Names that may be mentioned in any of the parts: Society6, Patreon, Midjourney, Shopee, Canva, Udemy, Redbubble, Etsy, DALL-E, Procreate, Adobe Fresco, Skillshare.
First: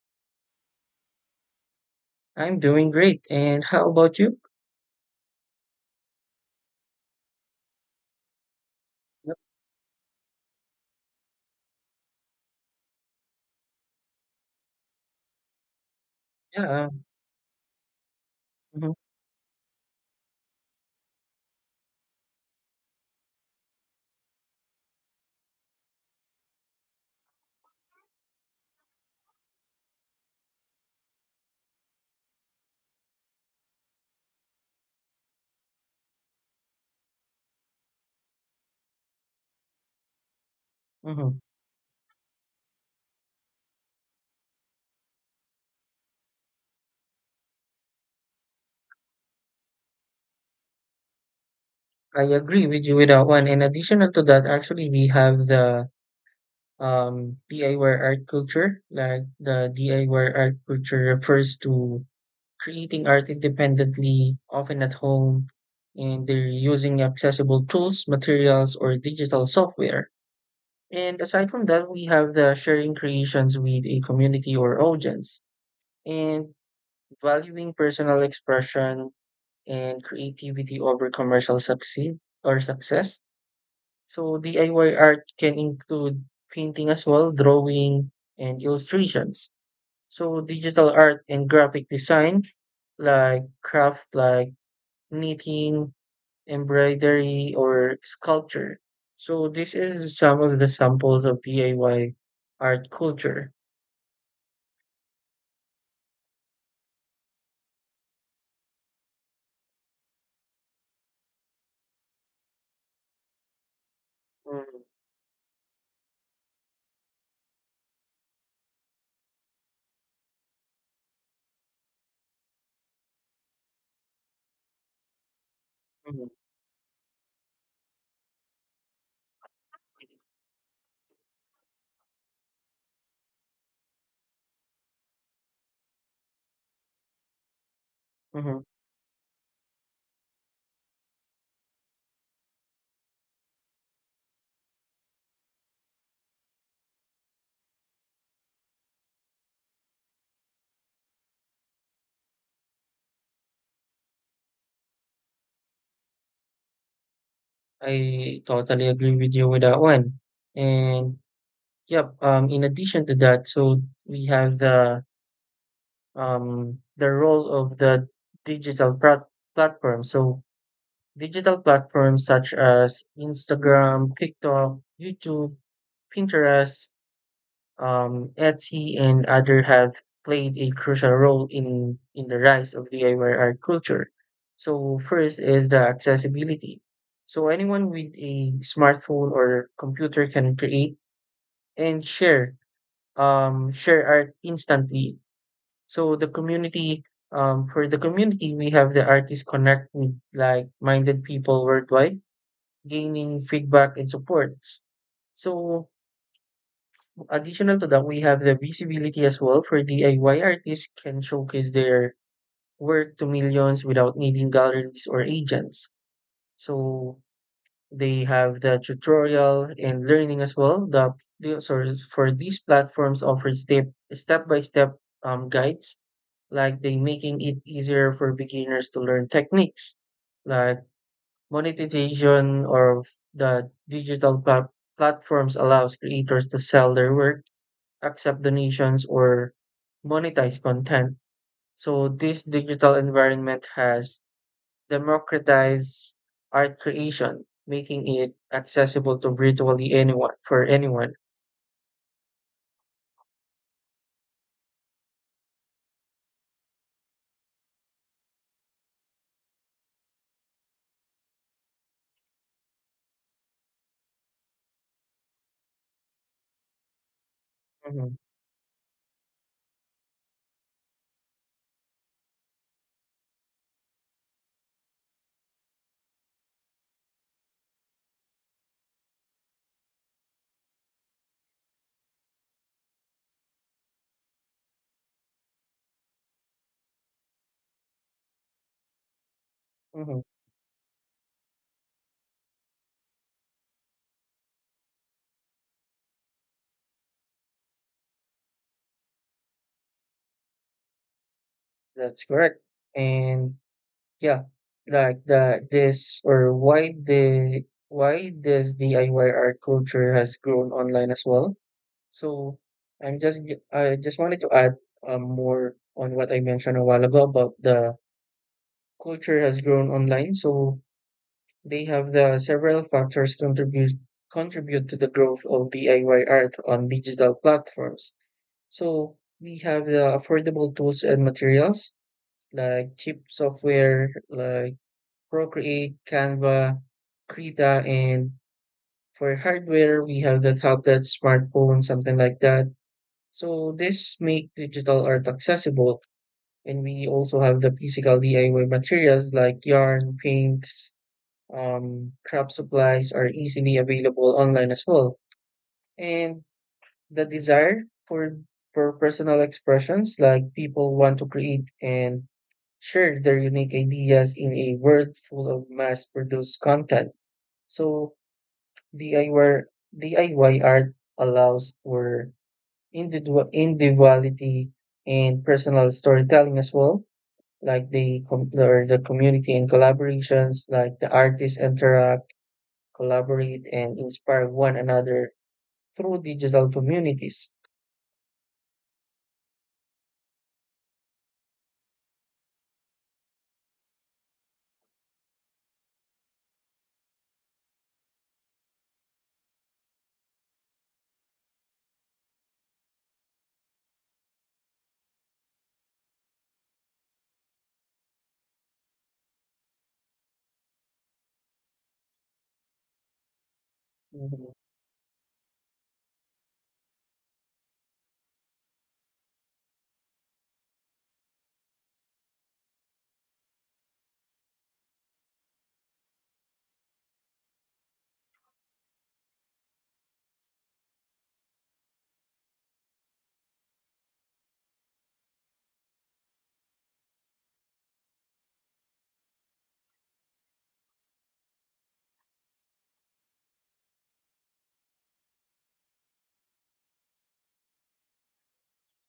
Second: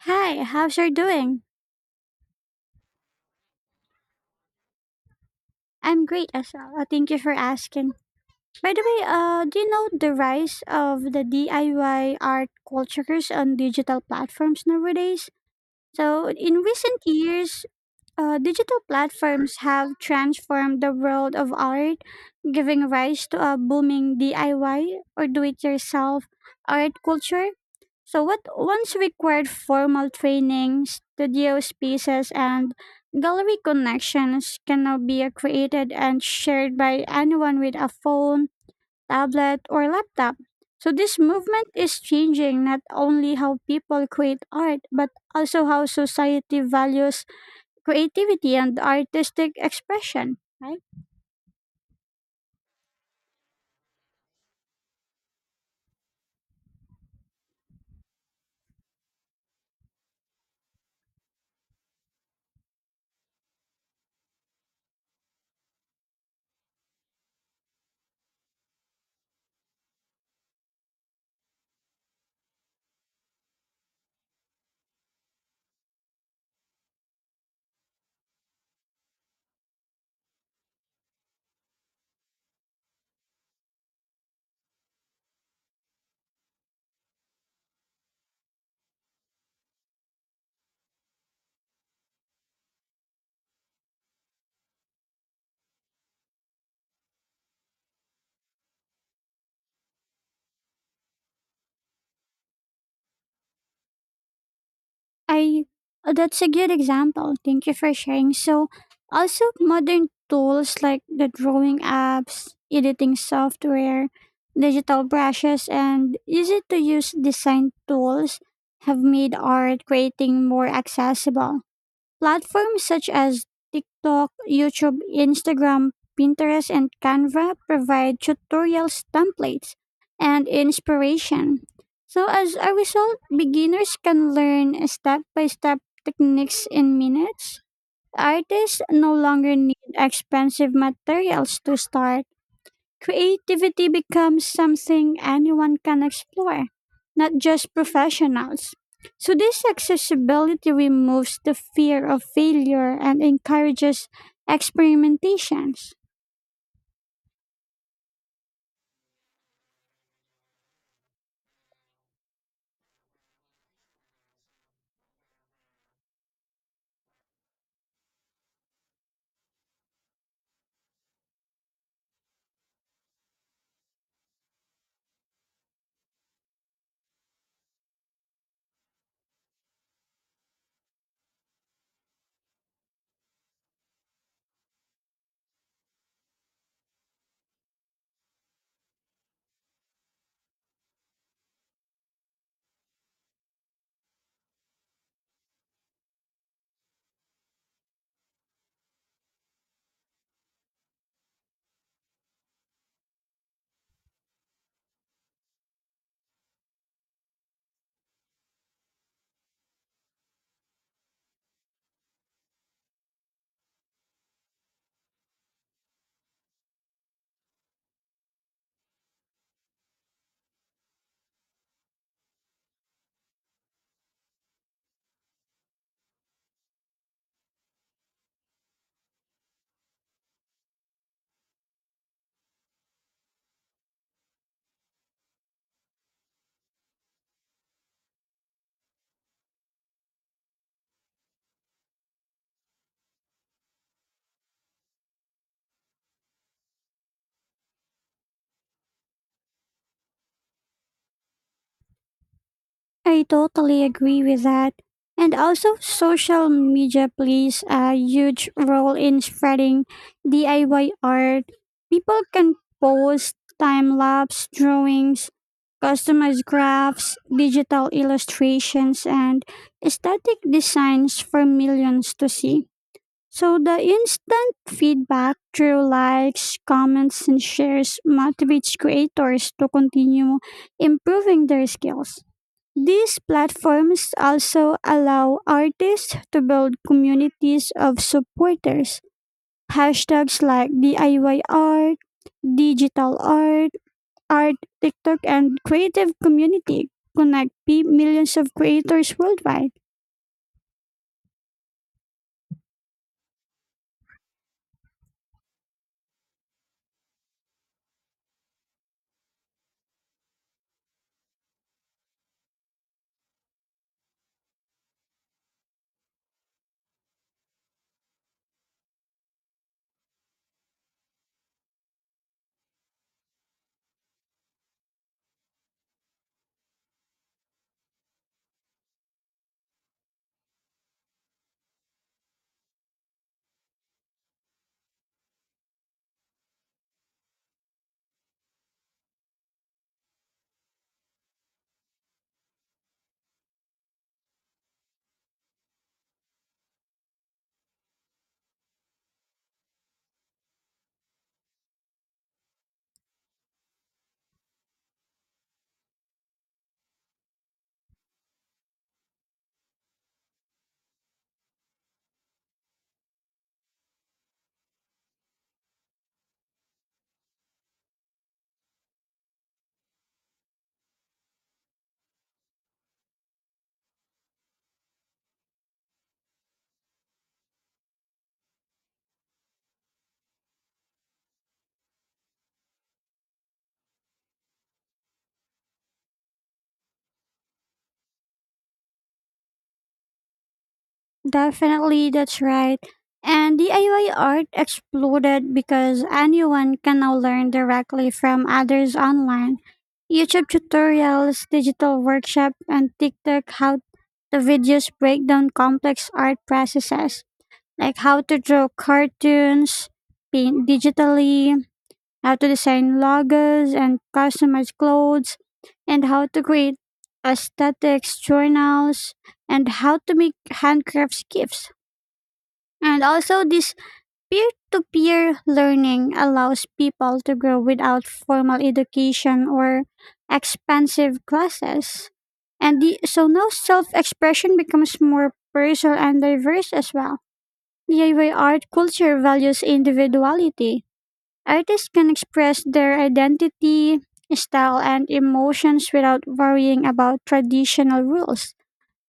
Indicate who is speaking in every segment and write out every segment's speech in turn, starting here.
Speaker 1: Hi, how's your doing?
Speaker 2: I'm doing great. And how about you?
Speaker 1: I'm great as well. Thank you for asking. By the way,
Speaker 2: Yep.
Speaker 1: do you know the rise of the DIY art cultures on digital platforms nowadays? So in
Speaker 2: Yeah.
Speaker 1: recent years, digital
Speaker 2: Mhm,
Speaker 1: platforms have transformed the world of art, giving rise to a booming DIY or do it yourself art culture. So, what once required formal training, studio spaces, and gallery connections can now be created and shared by anyone with a phone, tablet, or laptop. So, this
Speaker 2: mhm.
Speaker 1: movement is changing not only how people create art, but also how society values creativity and artistic expression, right?
Speaker 2: I agree with you with that one. In addition to that, actually, we have the DIY art culture. Like the DIY art culture refers to creating art independently, often at home, and they're using accessible tools, materials, or digital software. And aside from that, we have the sharing creations with a community or audience. And valuing personal expression and creativity over commercial succeed or success. So DIY art can include painting as well, drawing and illustrations. So digital art and graphic design like craft like knitting, embroidery or sculpture. So this is some of the samples of DIY art culture.
Speaker 1: I That's a good example. Thank you for sharing. So also modern tools like the drawing apps, editing software,
Speaker 2: Mm,
Speaker 1: digital brushes and easy to use design tools have made art creating more accessible. Platforms such as TikTok, YouTube, Instagram,
Speaker 2: mhm,
Speaker 1: Pinterest, and Canva provide tutorials, templates, and inspiration. So, as a result, beginners can learn step by step techniques in minutes.
Speaker 2: mhm.
Speaker 1: Artists no longer need expensive materials to start. Creativity becomes something anyone can explore, not just professionals. So, this accessibility removes the fear of failure and encourages experimentations.
Speaker 2: I totally agree with you with that one. And yep. In addition to that, so we have the role of the digital platform. So digital platforms such as Instagram, TikTok, YouTube, Pinterest, Etsy, and other have played a crucial role in the rise of DIY art culture. So first is the accessibility. So anyone with a smartphone or computer can create and share art instantly. So for the community, we have the artists connect with like-minded people worldwide, gaining feedback and supports. So additional to that, we have the visibility as well for DIY artists can showcase their work to millions without needing galleries or agents. So they have the tutorial and learning as well. The sorry, for these platforms offers step by step guides, like they making it easier for beginners to learn techniques like monetization, or the digital platforms allows creators to sell their work, accept donations or monetize content. So this digital environment has democratize art creation, making it accessible to virtually anyone for anyone.
Speaker 1: I totally agree with that. And also, social media plays a huge role in spreading DIY art. People can post time lapse drawings, customized graphs, digital
Speaker 2: Hmm.
Speaker 1: illustrations, and aesthetic designs for millions to see. So, the instant feedback through likes, comments, and shares motivates creators to continue improving their skills. These platforms also allow artists to build communities of supporters.
Speaker 2: Hmm.
Speaker 1: Hashtags like DIY art, digital art, art, TikTok, and creative community connect millions of creators worldwide.
Speaker 2: That's correct. And yeah, like the this, or why the why this DIY art culture has grown online as well. So I just wanted to add more on what I mentioned a while ago about the culture has grown online. So they have the several factors contribute to the growth of DIY art on digital platforms. So we have the affordable tools and materials like cheap software, like Procreate, Canva, Krita, and for hardware, we have the tablet, smartphone, something like that. So this make digital art accessible. And we also have the physical DIY materials like yarn, paints, craft supplies are easily available online as well. And the desire for personal expressions, like people want to create and share their unique ideas in a world full of mass-produced content. So DIY DIY art allows for individuality and personal storytelling as well, like the community and collaborations, like the artists interact, collaborate, and inspire one another through digital communities.
Speaker 1: Definitely, that's right. And DIY art exploded because anyone can now learn directly from others online. YouTube tutorials, digital workshop, and TikTok how the videos break down complex art processes, like how to draw cartoons, paint digitally, how to design logos and
Speaker 2: Mhm.
Speaker 1: customize clothes, and how to create aesthetics journals, and how to make handcrafts gifts. And also, this peer to peer learning allows people to grow without formal education or expensive classes. So now self expression becomes more personal and diverse as well. DIY art culture values individuality. Artists can express their identity, style, and emotions without worrying about traditional rules.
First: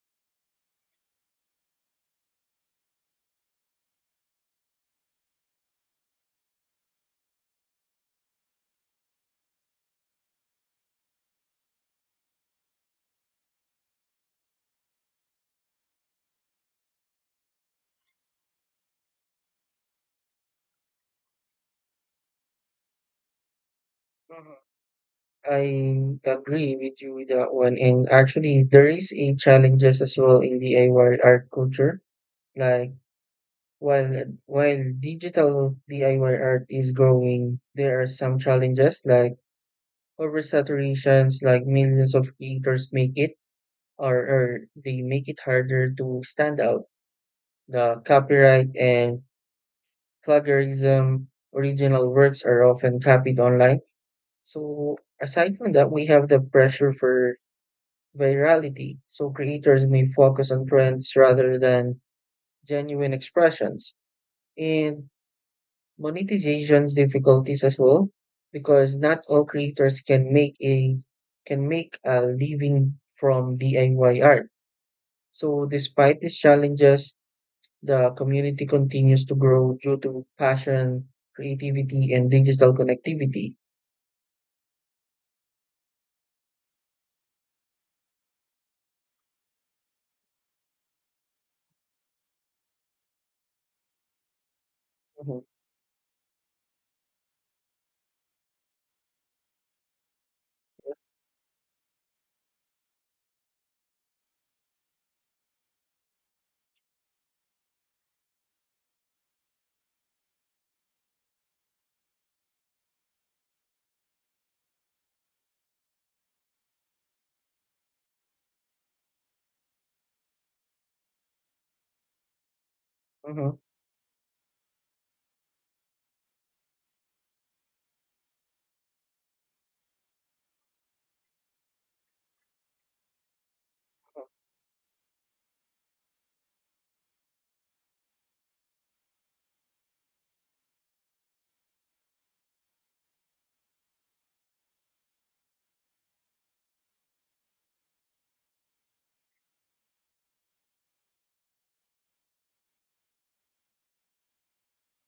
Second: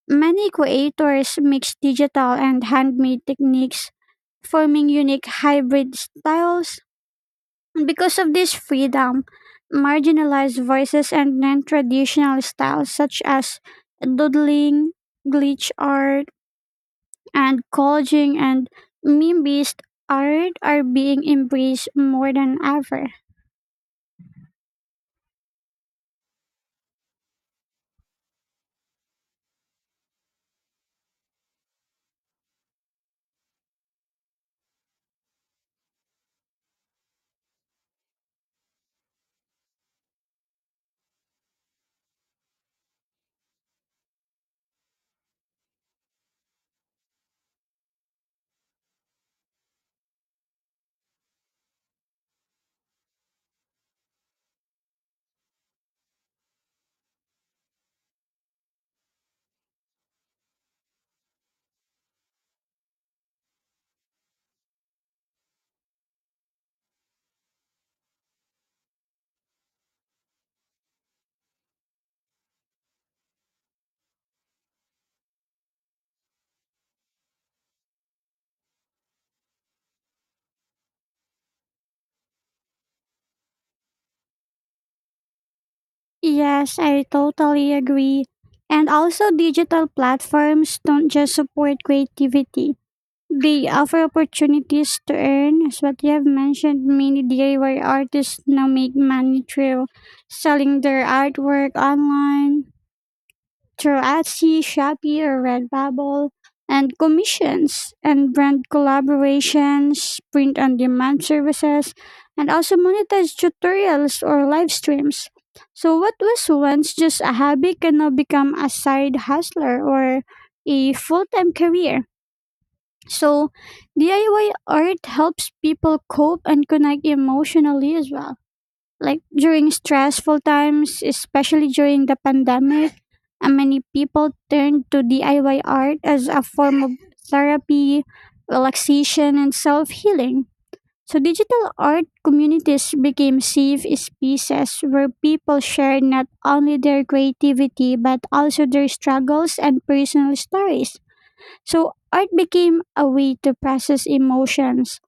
Speaker 1: Many creators mix digital and handmade techniques forming unique hybrid styles. Because of this freedom, marginalized voices and non traditional styles such as doodling, glitch art, and collaging and meme based art are being embraced more than ever.
Speaker 2: Mhm. I agree with you with that one. And actually, there is a challenges as well in DIY art culture. Like While while digital DIY art is growing, there are some challenges like oversaturations, like millions of creators make it, or they make it harder to stand out. The copyright and plagiarism, original works are often copied online. So aside from that, we have the pressure for virality. So creators may focus on trends rather than genuine expressions. And monetization's difficulties as well, because not all creators can make a living from DIY art. So despite these challenges, the community continues to grow due to passion, creativity, and digital connectivity.
Speaker 1: Yes, I totally agree. And also, digital platforms don't just support creativity. They offer opportunities to
Speaker 2: Mhm,
Speaker 1: earn, as what you have mentioned. Many DIY artists now make money through selling their artwork online through Etsy, Shopee, or Redbubble, and commissions and brand collaborations, print on demand services, and also monetize tutorials or live streams. So, what was once just a hobby can now become a side hustler or a full time career. So,
Speaker 2: mhm,
Speaker 1: DIY art helps people cope and connect emotionally as well. Like during stressful times, especially during the pandemic, many people turned to DIY art as a form of therapy, relaxation, and self healing. So, digital art communities became safe spaces where people share not only their creativity but also their struggles and personal stories. So art became a way to process emotions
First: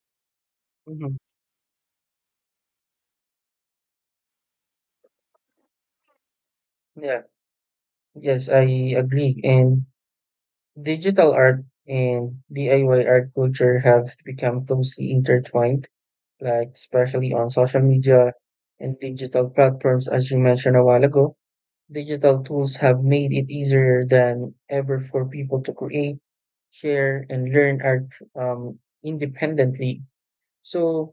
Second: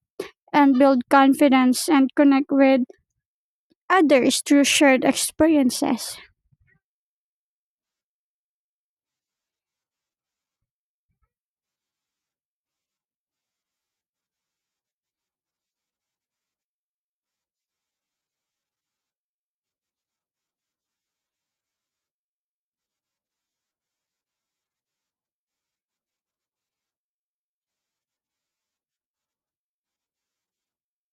Speaker 1: and build
Speaker 2: mhm.
Speaker 1: confidence and connect with others through shared experiences.
Speaker 2: Yeah. Yes, I agree. And digital art and DIY art culture have become closely intertwined, like especially on social media and digital platforms, as you mentioned a while ago. Digital tools have made it easier than ever for people to create, share, and learn art um, independently. So,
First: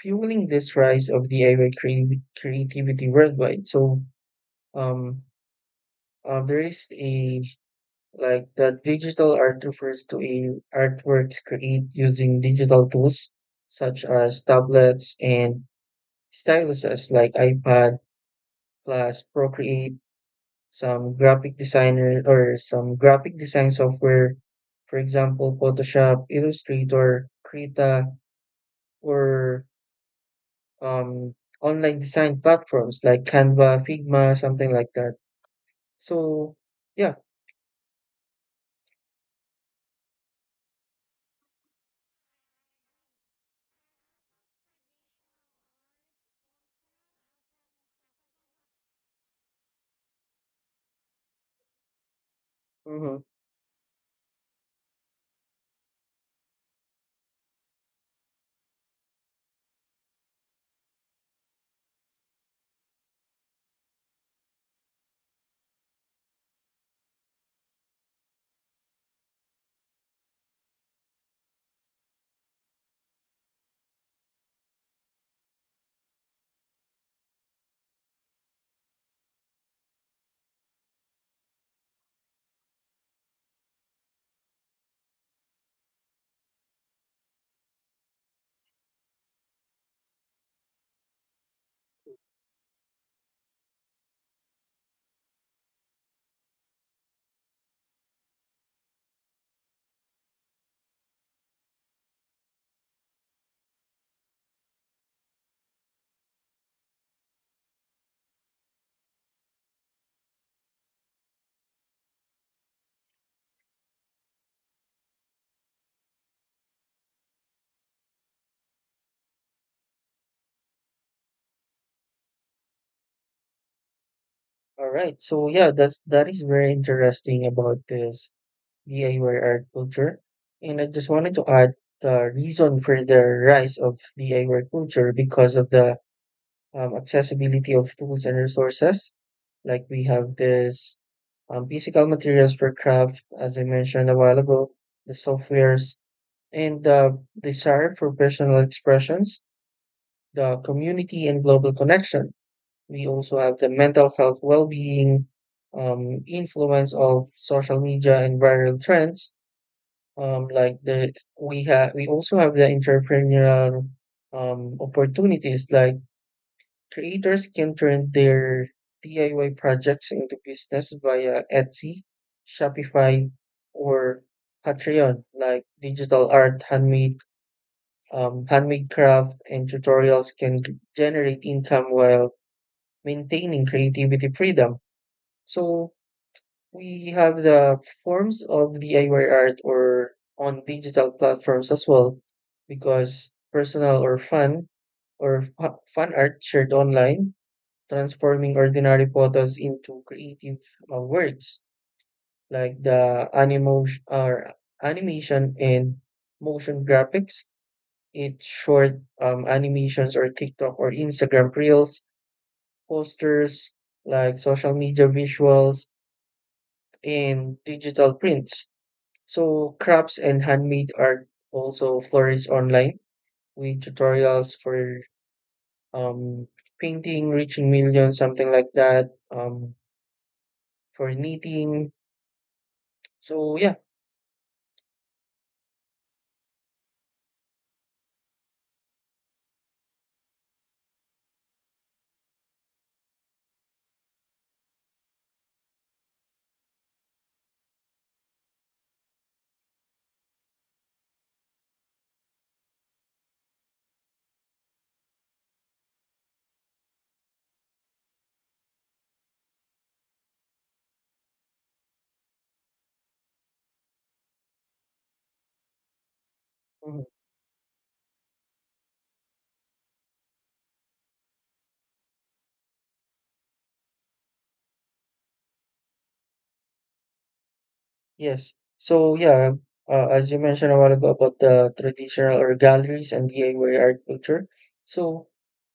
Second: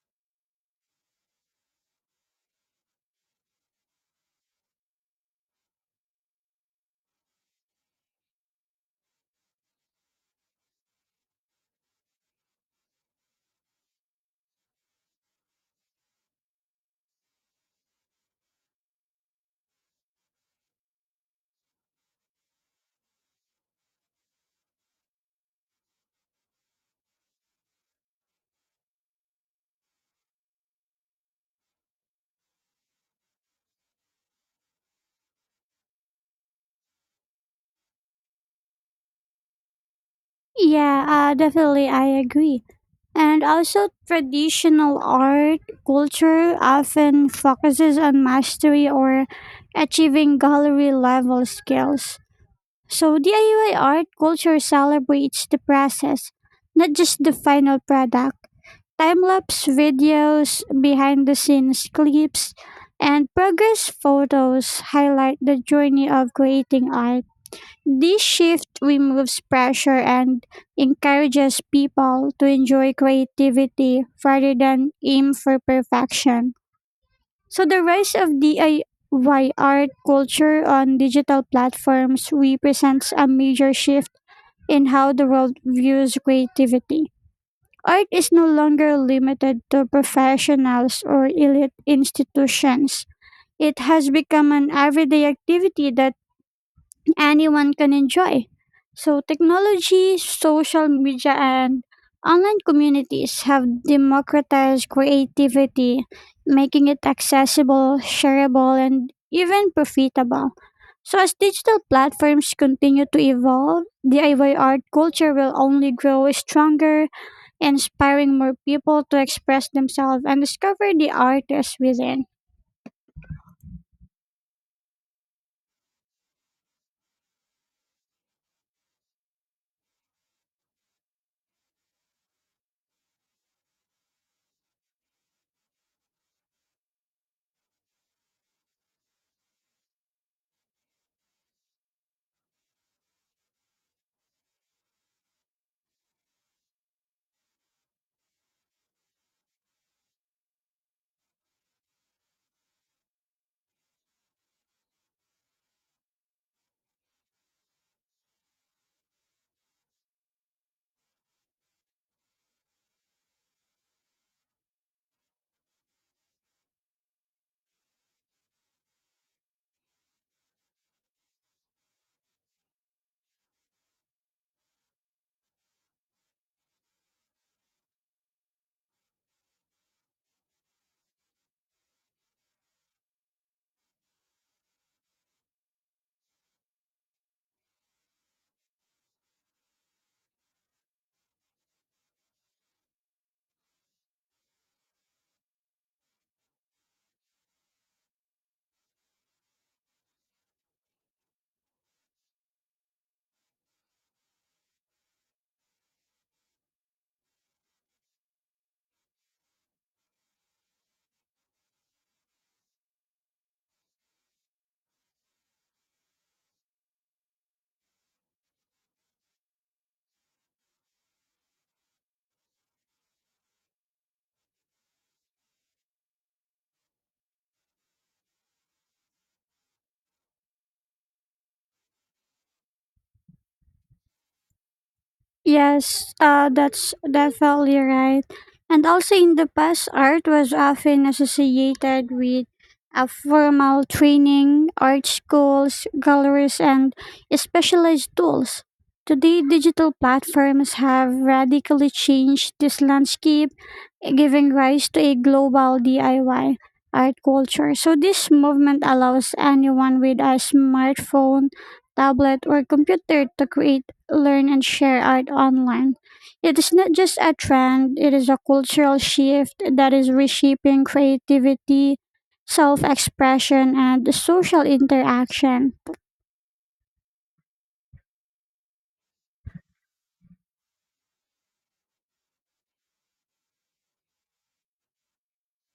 Speaker 2: fueling this rise of DIY creativity worldwide. So, um, there is a like the digital art refers to a artworks created using digital tools such as tablets and styluses like iPad plus Procreate, some graphic designer or some graphic design software, for example, Photoshop, Illustrator, Krita, or um, online design platforms like Canva, Figma, something like that. So yeah.
Speaker 1: Yeah, definitely, I agree. And also, traditional art culture often focuses on mastery or achieving gallery level skills.
Speaker 2: Mm-hmm.
Speaker 1: So, DIY art culture celebrates the process, not just the final product. Time lapse videos, behind the scenes clips, and progress photos highlight the journey of creating art. This shift removes pressure and encourages people to enjoy creativity rather than aim for perfection. So, the rise of DIY art culture on digital platforms represents a major shift in how the world views creativity. Art is no longer limited to professionals or elite institutions. It has become an everyday activity that anyone can enjoy. So, technology, social media, and online communities have democratized creativity, making it accessible, shareable, and even profitable. So, as digital platforms continue to evolve, DIY art culture will only grow stronger, inspiring more people to express themselves and discover the artists within.
Speaker 2: All right. So yeah, that is very interesting about this DIY art culture. And I just wanted to add the reason for the rise of DIY culture because of the accessibility of tools and resources. Like we have this physical materials for craft, as I mentioned a while ago, the softwares, and the desire for personal expressions, the community and global connection. We also have the mental health well being, influence of social media and viral trends, like the we have we also have the entrepreneurial opportunities like creators can turn their DIY projects into business via Etsy, Shopify, or Patreon. Like digital art, handmade craft, and tutorials can generate income while maintaining creativity freedom. So we have the forms of DIY art or on digital platforms as well, because personal or fun or fun art shared online, transforming ordinary photos into creative works like the animation and motion graphics. It's short animations or TikTok or Instagram reels, posters like social media visuals and digital prints. So crafts and handmade art also flourish online with tutorials for um, painting, reaching millions, something like that, for knitting. So yeah.
Speaker 1: Yes, that's definitely right. And also in the past, art was often associated with a formal training, art schools, galleries, and specialized tools. Today, digital platforms have radically changed this landscape, giving rise to a global DIY art culture. So, this movement allows anyone with a smartphone, tablet, or computer to create, learn, and share art online. It is not
Speaker 2: Mhm.
Speaker 1: just a trend, it is a cultural shift that is reshaping creativity, self expression, and social interaction.
Speaker 2: Yes. So yeah, as you mentioned a while ago about the traditional or galleries and DIY art culture. So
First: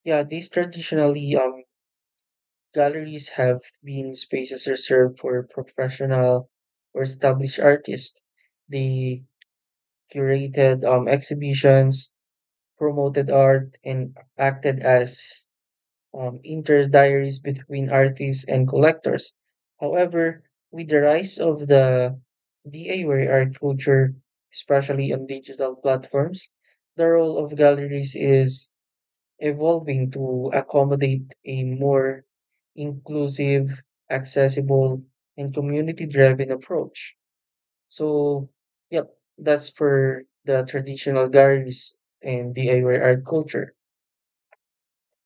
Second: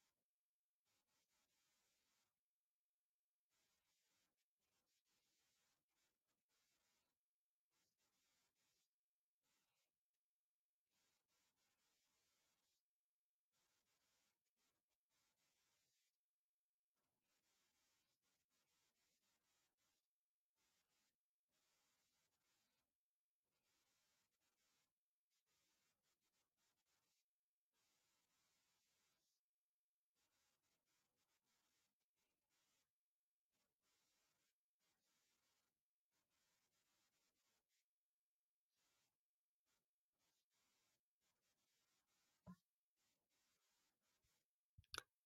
Speaker 2: yeah, these traditionally galleries have been spaces reserved for professional or established artists. They curated exhibitions, promoted art, and acted as interdiaries between artists and collectors. However, with the rise of the DIY art culture, especially on digital platforms, the role of galleries is evolving to accommodate a more inclusive, accessible, and community driven approach. So, yep, that's for the traditional galleries and DIY art culture.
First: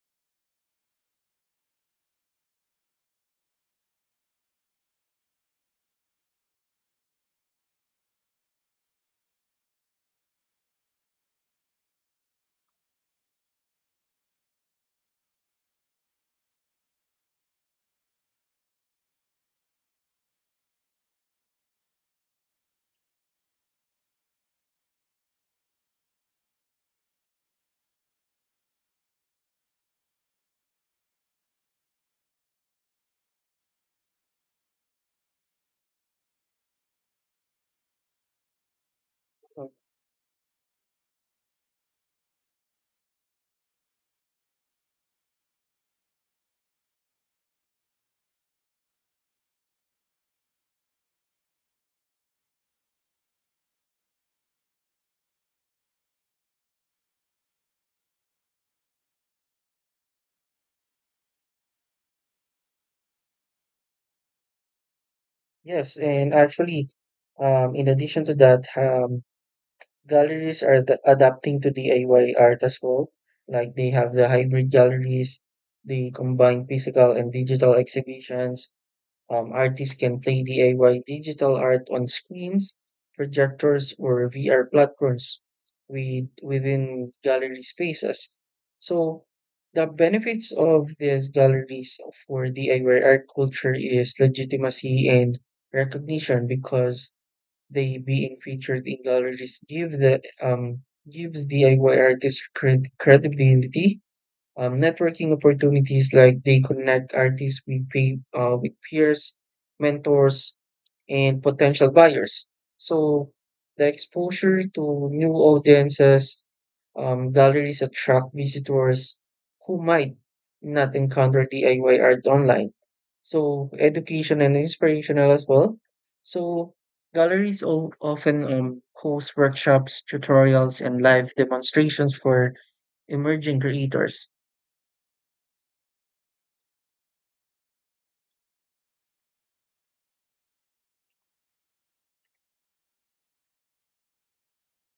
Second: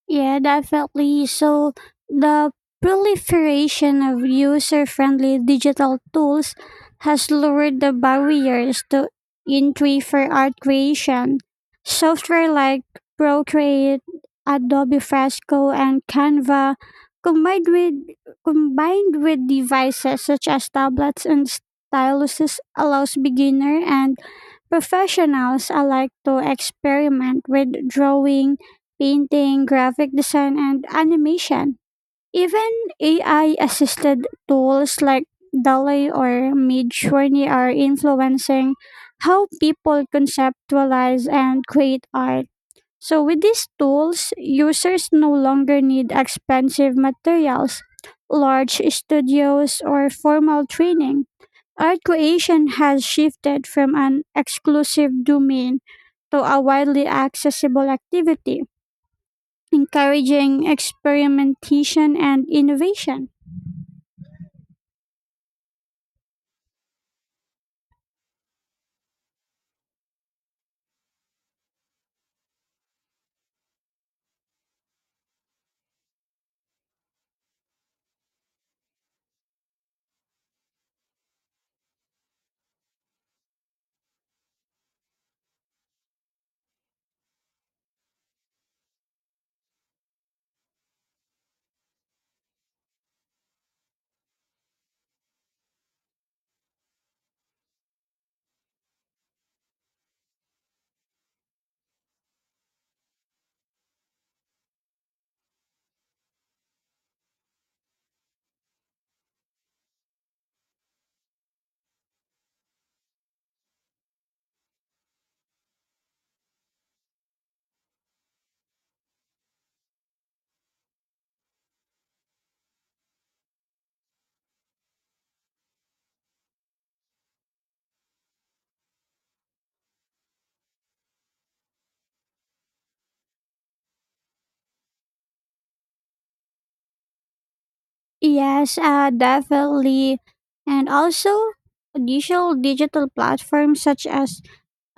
Speaker 1: Yeah, definitely. So the proliferation of user-friendly digital tools has lowered the barriers to entry for art creation. Software like Procreate, Adobe Fresco, and Canva combined with combined with devices such as tablets and styluses allows beginner and professionals alike to experiment with drawing, painting, graphic design, and animation. Even AI assisted tools like DALL-E or Midjourney are influencing how
Speaker 2: Uh,
Speaker 1: people conceptualize and create art. So, with these tools, users no longer need expensive materials, large studios, or formal training. Art creation has shifted from an exclusive domain to a widely accessible activity, encouraging experimentation and innovation.
Speaker 2: Yes, and actually, in addition to that, galleries are adapting to DIY art as well. Like they have the hybrid galleries, they combine physical and digital exhibitions. Artists can play DIY digital art on screens, projectors, or VR platforms within gallery spaces. So, the benefits of these galleries for DIY art culture is legitimacy and recognition, because they being featured in galleries gives DIY artists credibility, networking opportunities like they connect artists with peers, mentors, and potential buyers. So the exposure to new audiences, galleries attract visitors who might not encounter DIY art online. So education and inspirational as well. So galleries often host workshops, tutorials, and live demonstrations for emerging creators.
Speaker 1: Yes, definitely. And also, additional digital platforms such as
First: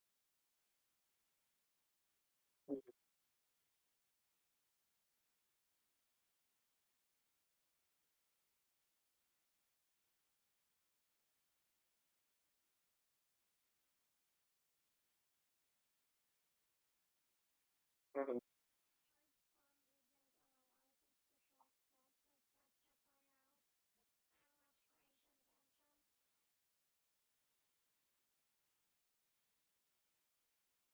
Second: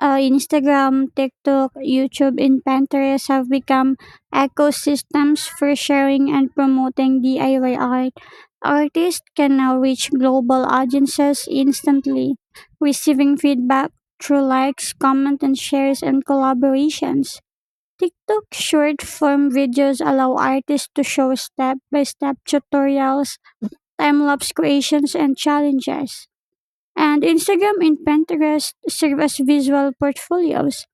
Speaker 1: Instagram, TikTok, YouTube, and Pinterest have become ecosystems for sharing and promoting DIY art. Artists can now reach global audiences instantly, receiving feedback through likes, comments, and shares and collaborations. TikTok short form videos allow artists to show step by step tutorials, time lapse creations, and challenges. And Instagram and Pinterest serve as visual portfolios,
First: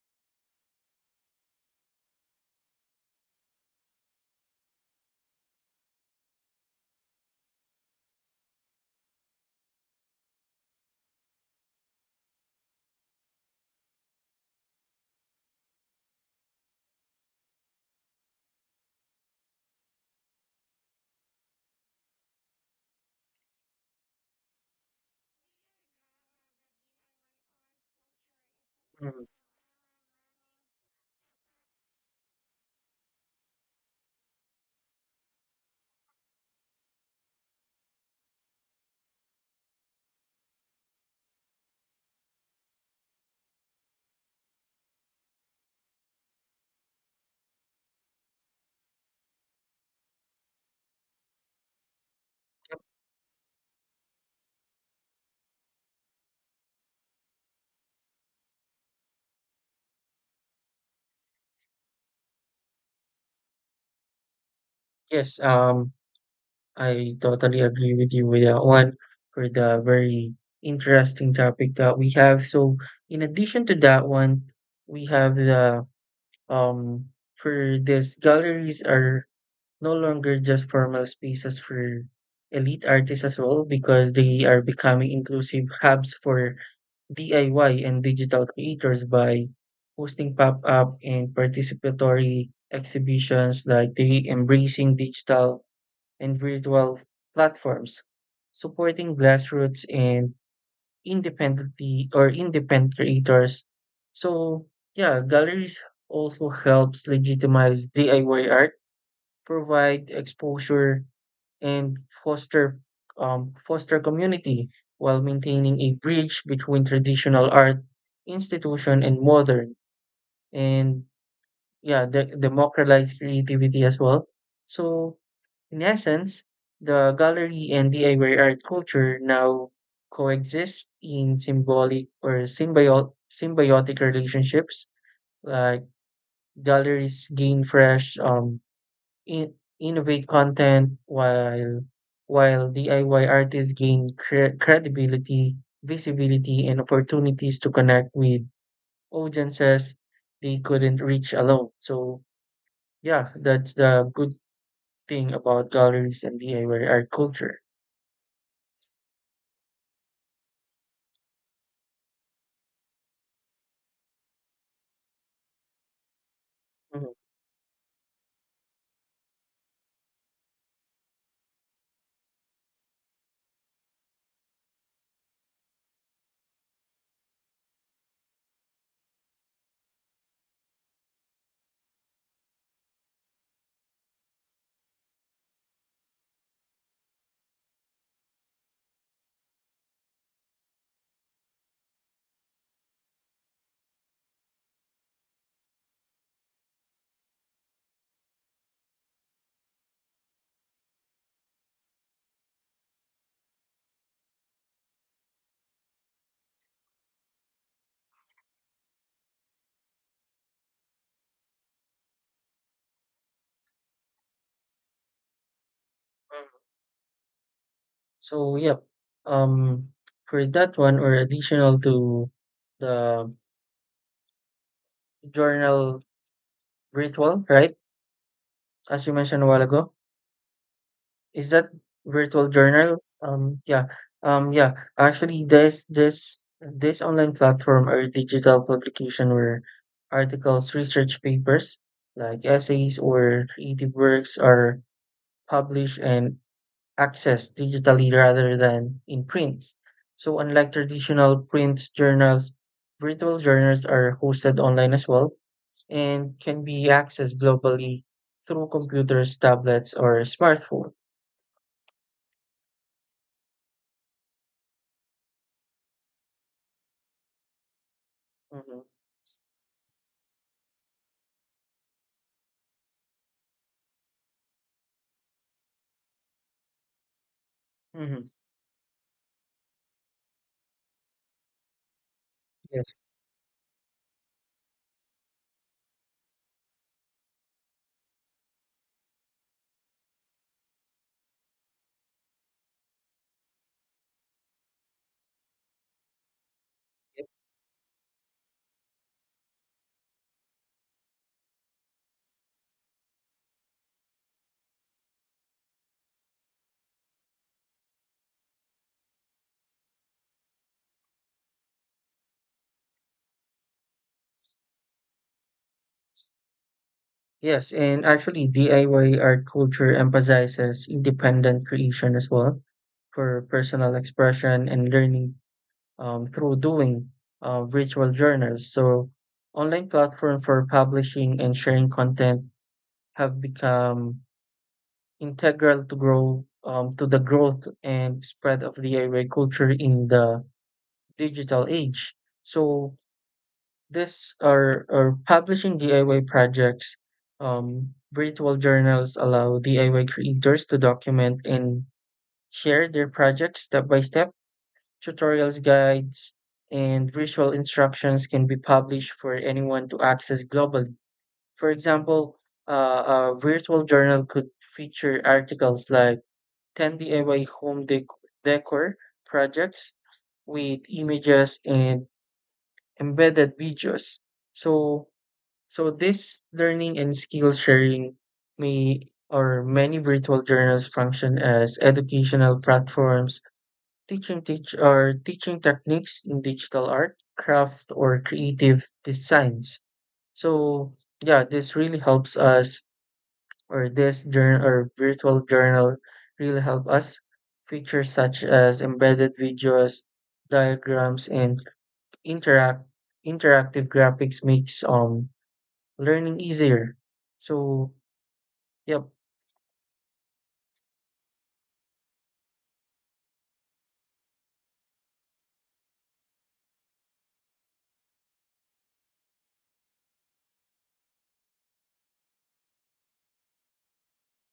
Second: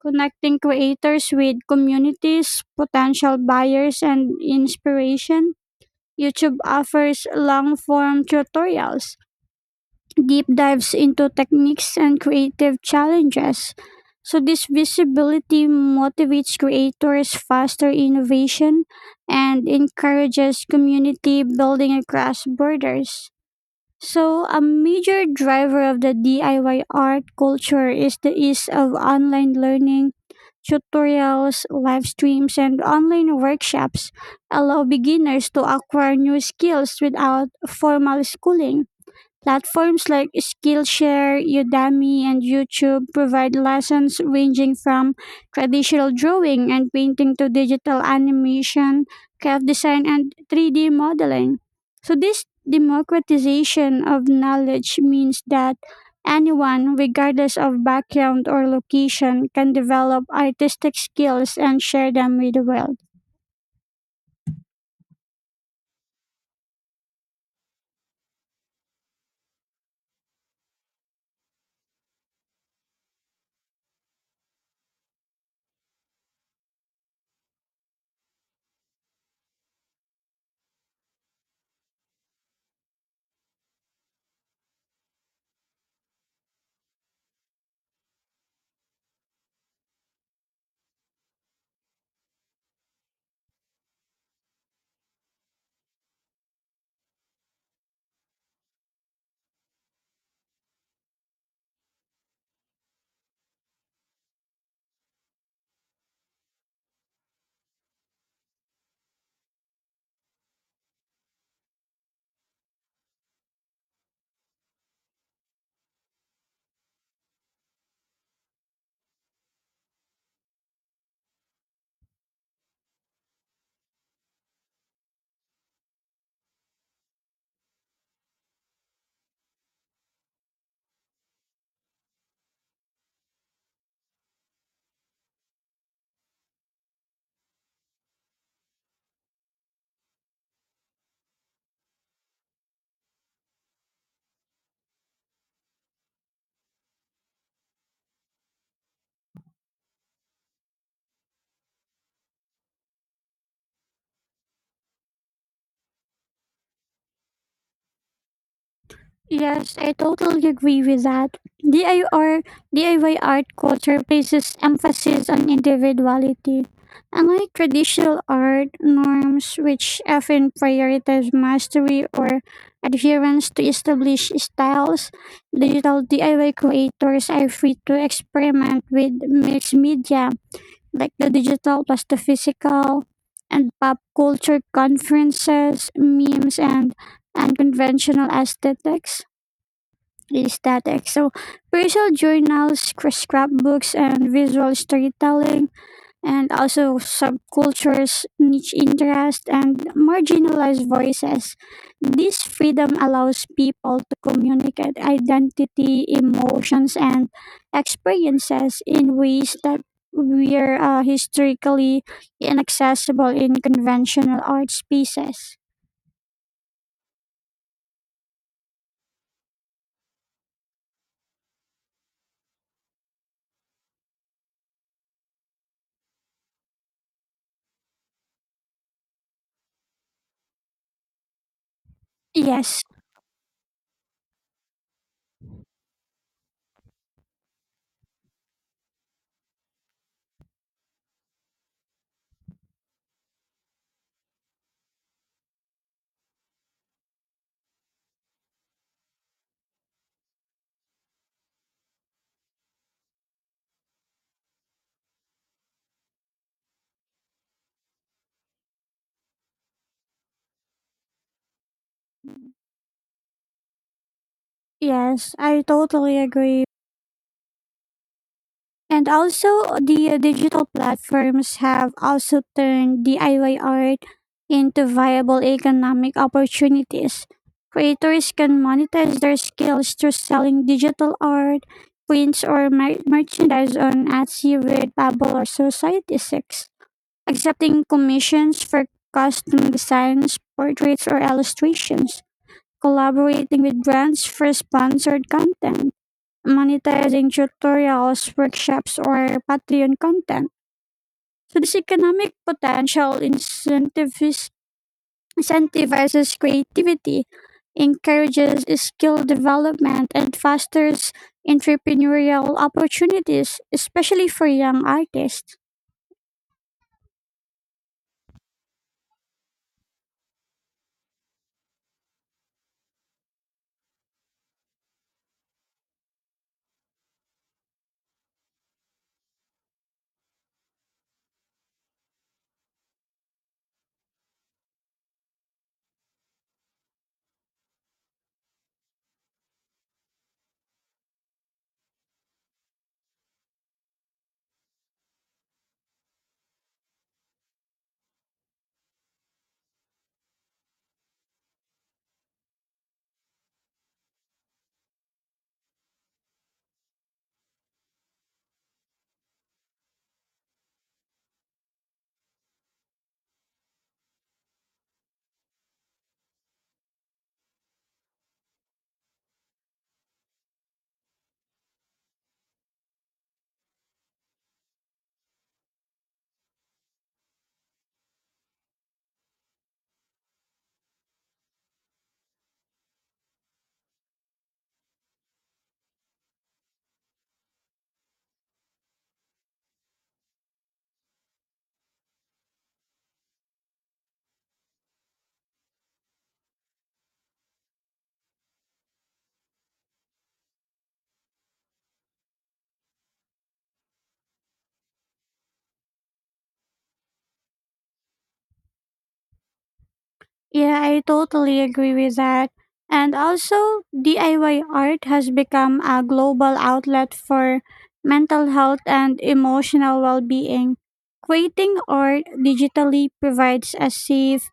Speaker 1: connecting creators with communities, potential buyers, and inspiration. YouTube offers long form tutorials, deep dives into techniques, and creative challenges. So, this visibility motivates creators, faster innovation, and encourages community building across borders. So, a major driver of the DIY art culture is the ease of
Speaker 2: Mhm.
Speaker 1: online learning. Tutorials, live streams, and online workshops allow beginners to acquire new skills without formal schooling. Platforms like Skillshare, Udemy, and YouTube provide lessons ranging from traditional drawing and painting to digital animation, craft design, and 3D modeling. So, this democratization of knowledge means that anyone, regardless of background or location, can develop artistic skills and share them with the world.
Speaker 2: Yes, I totally agree with you with that one, for the very interesting topic that we have. So, in addition to that one, we have the for this, galleries are no longer just formal spaces for elite artists as well, because they are becoming inclusive hubs for DIY and digital creators by hosting pop-up and participatory exhibitions like the embracing digital and virtual platforms, supporting grassroots and independent creators. So yeah, galleries also helps legitimize DIY art, provide exposure, and foster foster community while maintaining a bridge between traditional art institution and modern, and yeah, the democratize creativity as well. So in essence, the gallery and DIY art culture now coexist in symbolic or symbiotic relationships. Like galleries gain fresh, innovate content, while DIY artists gain credibility, visibility, and opportunities to connect with audiences they couldn't reach alone. So yeah, that's the good thing about galleries and DIY art culture.
Speaker 1: Yes, I totally agree with that. DIY art culture places emphasis on individuality.
Speaker 2: Mhm,
Speaker 1: Unlike traditional art norms, which often prioritize mastery or adherence to established styles, digital DIY creators are free to experiment with mixed media, like the digital plus the physical, and pop culture conferences, memes, and unconventional aesthetics static. So personal journals, scrapbooks, and visual storytelling, and also subcultures, niche interests, and marginalized voices. This freedom allows people to communicate identity, emotions, and experiences in ways that were historically inaccessible in conventional art spaces.
Speaker 2: mhm. So, yep. Um, for that one, or additional to the journal virtual, right? As you mentioned a while ago, is that virtual
Speaker 1: Yes,
Speaker 2: journal? Yeah. Yeah. Actually, this online platform or digital publication, where articles, research papers, like essays or creative works are published and accessed digitally rather than in print. So, unlike traditional print journals, virtual journals are hosted online as well and can be accessed globally through computers, tablets, or smartphone.
Speaker 1: yes, I totally agree.
Speaker 2: Hmm.
Speaker 1: And also, the digital platforms have also turned DIY art into viable economic opportunities.
Speaker 2: Hmm.
Speaker 1: Creators can monetize their skills through selling digital art, prints, or
Speaker 2: Yes.
Speaker 1: merchandise on Etsy, Redbubble, or Society6, accepting commissions for custom designs, portraits, or illustrations, collaborating with brands for sponsored content,
Speaker 2: y-
Speaker 1: monetizing tutorials, workshops, or Patreon content. So this economic potential incentivizes creativity, encourages skill development, and fosters entrepreneurial opportunities, especially for young artists.
Speaker 2: Yes, and actually, DIY art culture emphasizes independent creation as well for personal expression and learning through doing, virtual journals. So, online platform for publishing and sharing content have become integral to growth and spread of the AI culture in the digital age. So, this are, publishing DIY projects. Virtual journals allow DIY creators to document and share their projects step by step. Tutorials, guides, and visual instructions can be published for anyone to access globally. For example, uh, a virtual journal could feature articles like 10 DIY home decor projects with images and embedded videos. So, this learning and skill sharing, may or many virtual journals function as educational platforms. Teaching teach or teaching techniques in digital art, craft, or creative designs. So yeah, this really helps us, or this journal or virtual journal really help us. Features such as embedded videos, diagrams, and interact interactive graphics makes learning easier. So yep.
Speaker 1: Yeah, I totally agree with that. And also, DIY art has become a global outlet for mental health and emotional well being. Creating art digitally provides a safe,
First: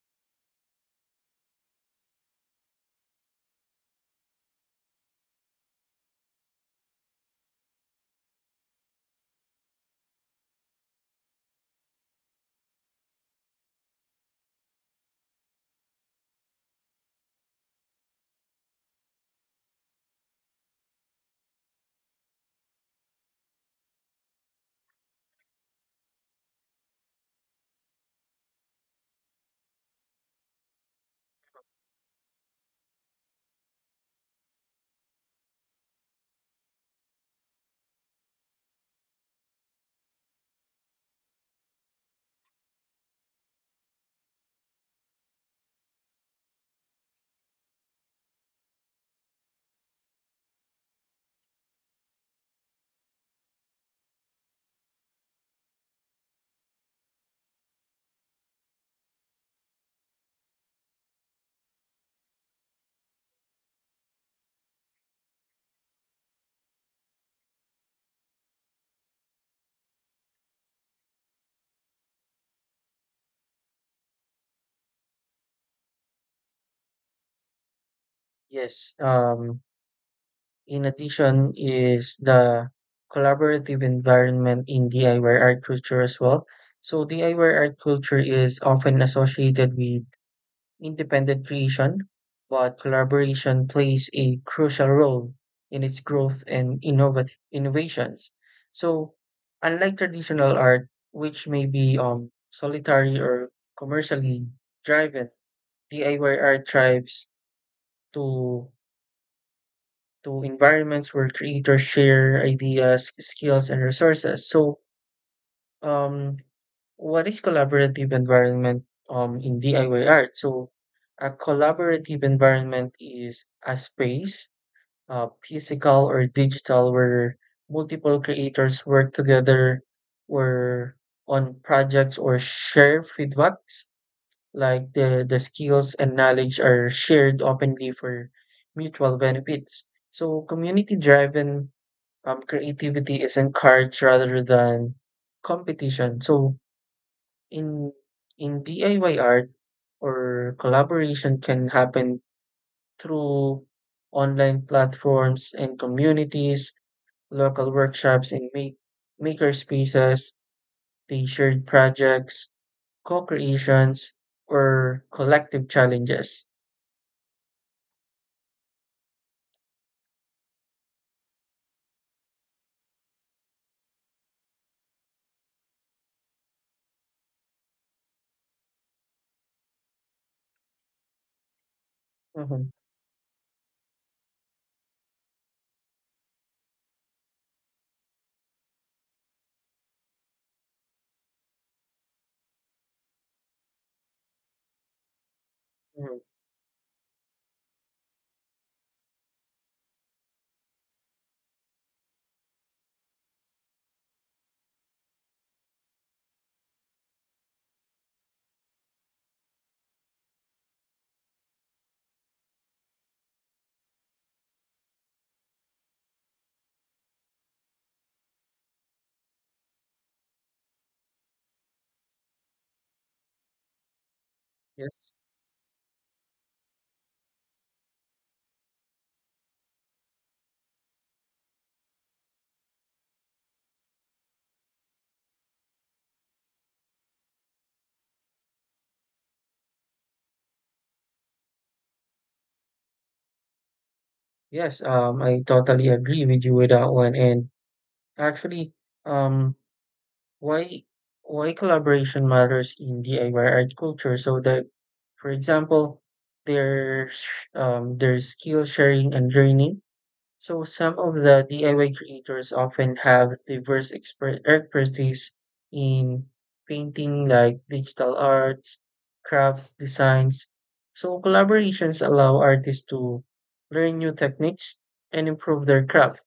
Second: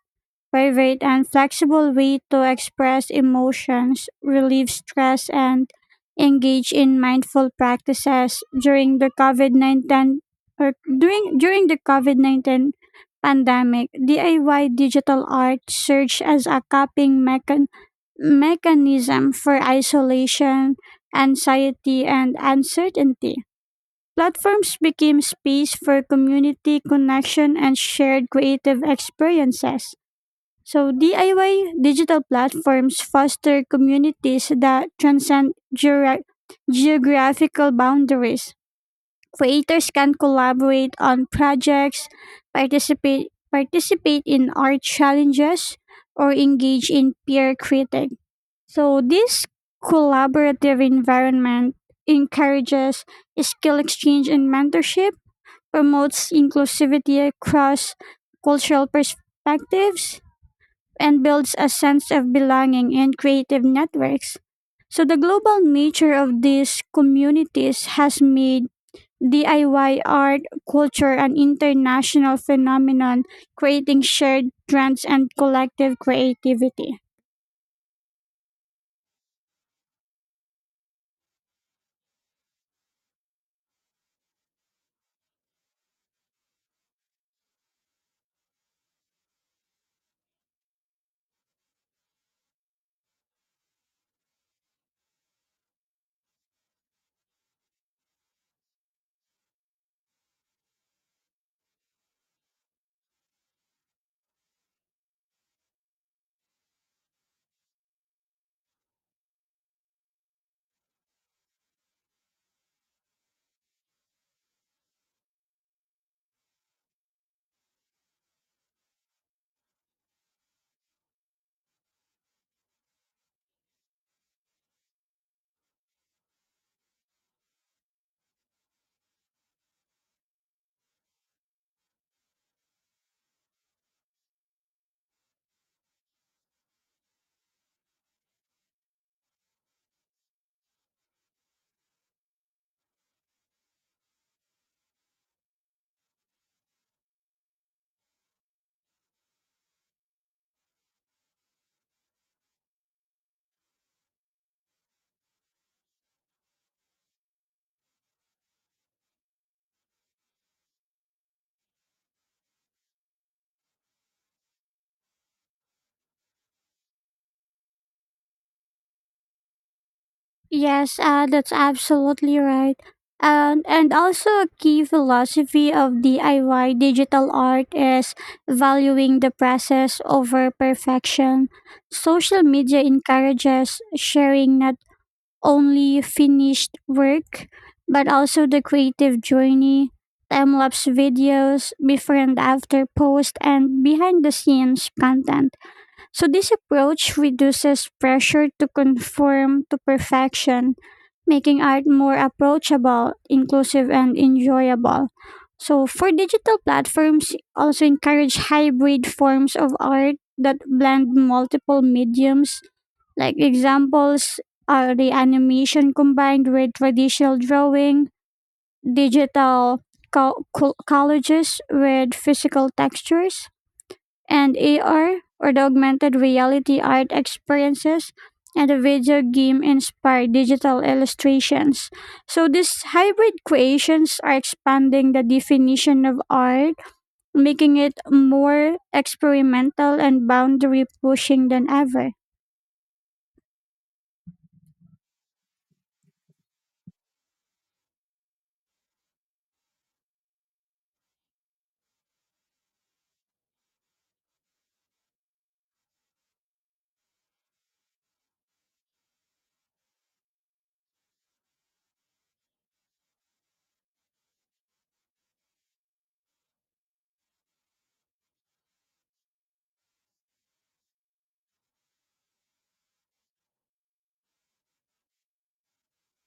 Speaker 1: private and flexible way to express emotions, relieve stress, and engage in mindful practices during the COVID 19 or during the COVID 19 pandemic. DIY digital art served as a coping mechanism for isolation, anxiety, and uncertainty. Platforms became space for community connection and shared creative experiences. So DIY digital platforms foster communities that transcend geographical boundaries. Creators can collaborate on projects, participate in art challenges, or engage in peer critic. So this collaborative environment encourages skill exchange and mentorship, promotes inclusivity across cultural perspectives, and builds a sense of belonging and creative networks. So, the global nature of these communities has made DIY art, culture, an international phenomenon, creating shared trends and collective creativity.
Speaker 2: Yes. In addition is the collaborative environment in DIY art culture as well. So DIY art culture is often associated with independent creation, but collaboration plays a crucial role in its growth and innovations. So unlike traditional art, which may be solitary or commercially driven, DIY art thrives to to environments where creators share ideas, skills, and resources. So, um, what is collaborative environment in DIY art? So, a collaborative environment is a space, physical or digital, where multiple creators work together or on projects or share feedbacks, like the skills and knowledge are shared openly for mutual benefits. So community driven creativity is encouraged rather than competition. So in in DIY art or collaboration can happen through online platforms and communities, local workshops and maker spaces, the shared projects, co-creations, or collective challenges.
Speaker 1: Yes, that's absolutely right. And also a key philosophy of DIY digital art is valuing the process over perfection. Social
Speaker 2: Mhm,
Speaker 1: media encourages sharing not only finished work but also the creative journey, time lapse videos, before and after post, and behind the scenes content.
Speaker 2: mhm.
Speaker 1: So, this approach reduces pressure to conform to perfection, making art more approachable, inclusive, and enjoyable. So, for digital platforms, also encourage hybrid forms of art that blend multiple mediums. Like examples are the animation combined with traditional drawing, digital collages with physical textures and
Speaker 2: Yes,
Speaker 1: AR or the augmented reality art experiences and the video game inspired digital illustrations. So these hybrid creations are expanding the definition of art, making it more experimental and boundary pushing than ever.
Speaker 2: yes, I totally agree with you with that one. And actually, um, why why collaboration matters in DIY art culture, so that for example there's there's skill sharing and learning. So some of the DIY creators often have diverse expertise in painting, like digital arts, crafts designs. So collaborations allow artists to learn new techniques and improve their craft.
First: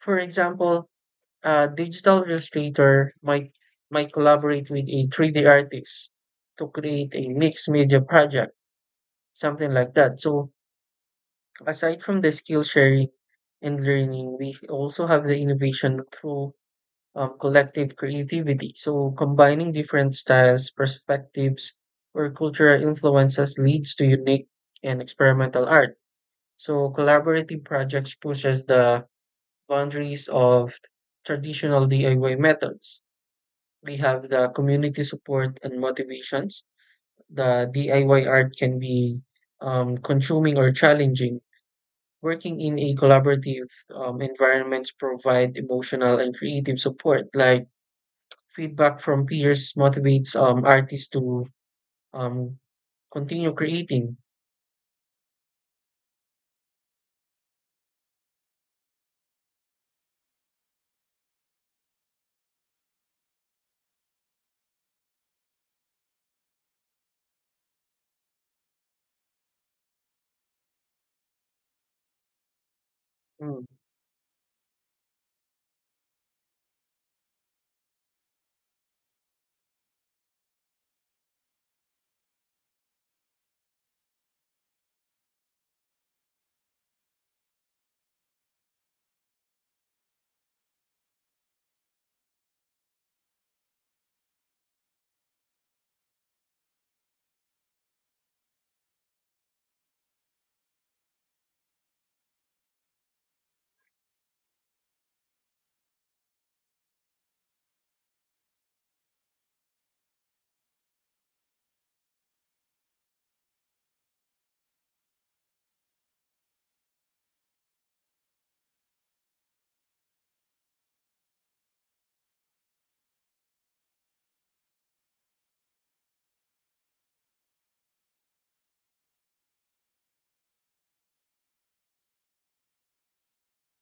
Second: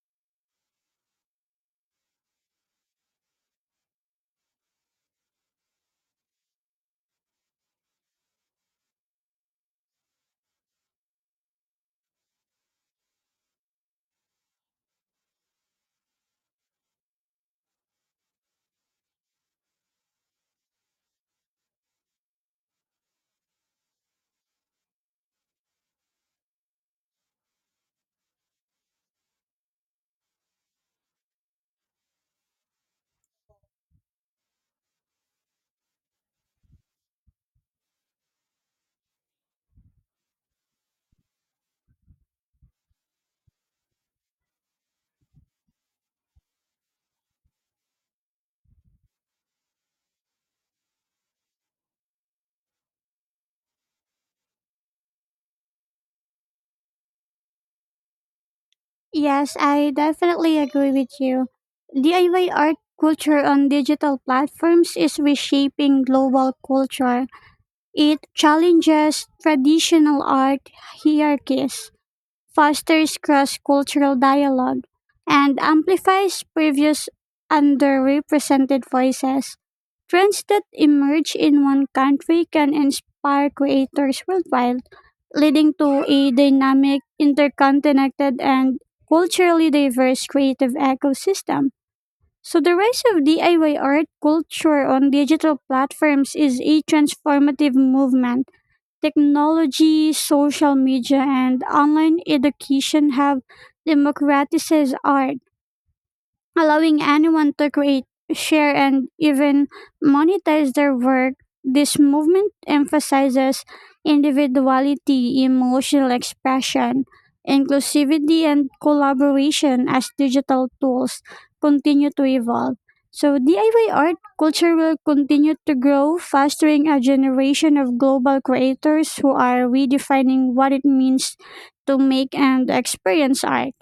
Speaker 2: For example, a digital illustrator might collaborate with a 3D artist to create a mixed media project, something like that. So aside from the skill sharing and learning, we also have the innovation through collective creativity. So combining different styles, perspectives, or cultural influences leads to unique and experimental art. So collaborative projects pushes the boundaries of traditional DIY methods. We have the community support and motivations. The DIY art can be consuming or challenging. Working in a collaborative environment provide emotional and creative support. Like feedback from peers motivates artists to um, continue creating.
Speaker 1: Yes, I definitely agree with you. DIY art culture on digital platforms is reshaping global culture. It challenges traditional art hierarchies, fosters cross
Speaker 2: Mm.
Speaker 1: cultural dialogue, and amplifies previous underrepresented voices. Trends that emerge in one country can inspire creators worldwide, leading to a dynamic, interconnected, and culturally diverse creative ecosystem. So, the rise of DIY art culture on digital platforms is a transformative movement. Technology, social media, and online education have democratized art, allowing anyone to create, share, and even monetize their work. This movement emphasizes individuality, emotional expression, inclusivity, and collaboration as digital tools continue to evolve. So, DIY art culture will continue to grow, fostering a generation of global creators who are redefining what it means to make and experience art.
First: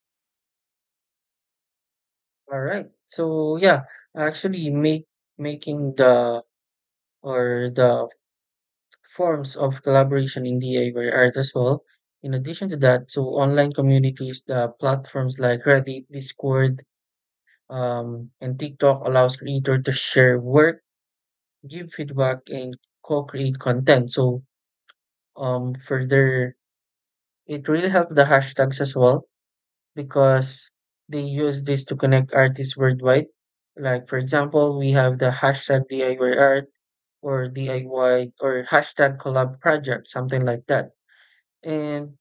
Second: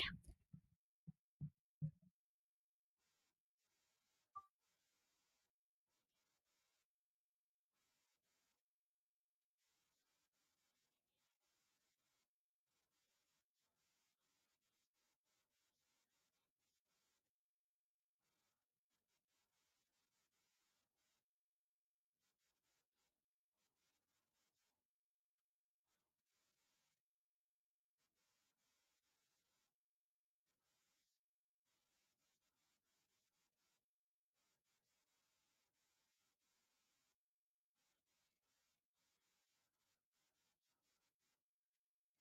Speaker 2: All right. So yeah, actually make making the forms of collaboration in DIY art as well. In addition to that, so online communities, the platforms like Reddit, Discord, and TikTok allows creator to share work, give feedback, and co-create content. So further, it really helped the hashtags as well, because they use this to connect artists worldwide. Like for example, we have the hashtag DIY art, or DIY, or hashtag collab project, something like that. And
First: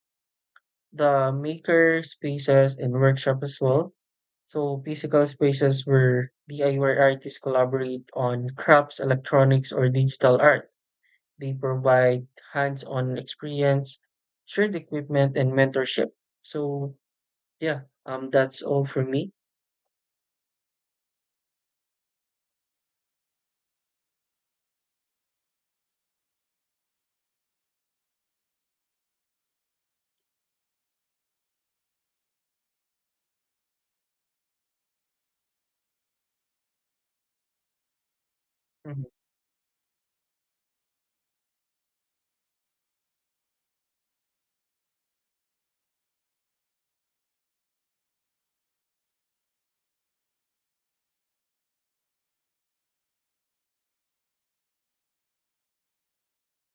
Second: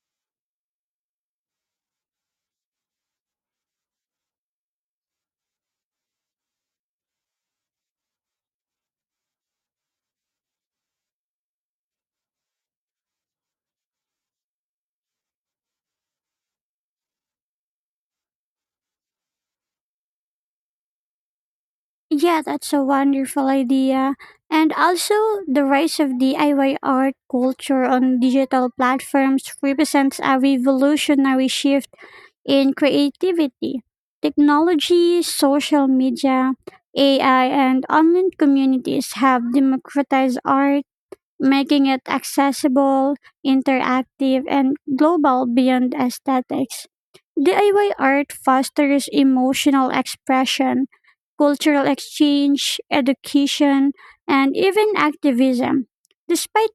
Speaker 2: the maker spaces and workshop as well. So physical spaces where DIY artists collaborate on crafts, electronics, or digital art. They provide hands-on experience, shared equipment, and mentorship. So yeah, that's all for me.
Speaker 1: Yeah, that's a wonderful idea. And also, the rise of DIY art culture on digital platforms represents a revolutionary shift in creativity. Technology, social media, AI, and online
Speaker 2: Mhm,
Speaker 1: communities have democratized art, making it accessible, interactive, and global beyond aesthetics. DIY art fosters emotional expression, cultural exchange, education, and even activism. Despite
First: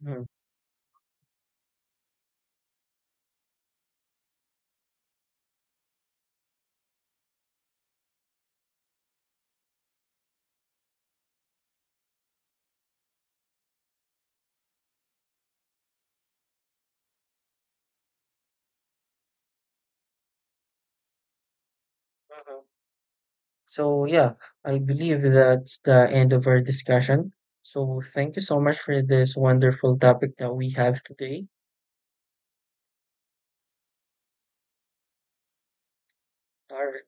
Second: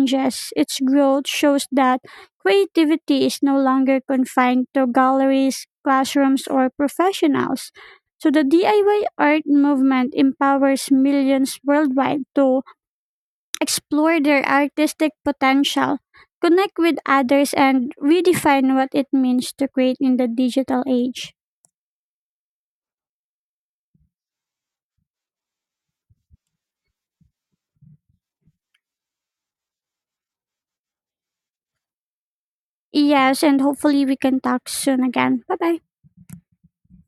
Speaker 2: mhm,
Speaker 1: its growth shows that creativity is no longer confined to galleries, classrooms, or professionals. So the DIY art movement empowers millions worldwide to explore their artistic potential, connect with others, and redefine what it means to create in the digital age.
Speaker 2: mhm. So yeah, I believe that's the end of our discussion. So thank you so much for this wonderful topic that we have today.
Speaker 1: Yes, and hopefully we can talk soon again. Bye bye.
Speaker 2: All right.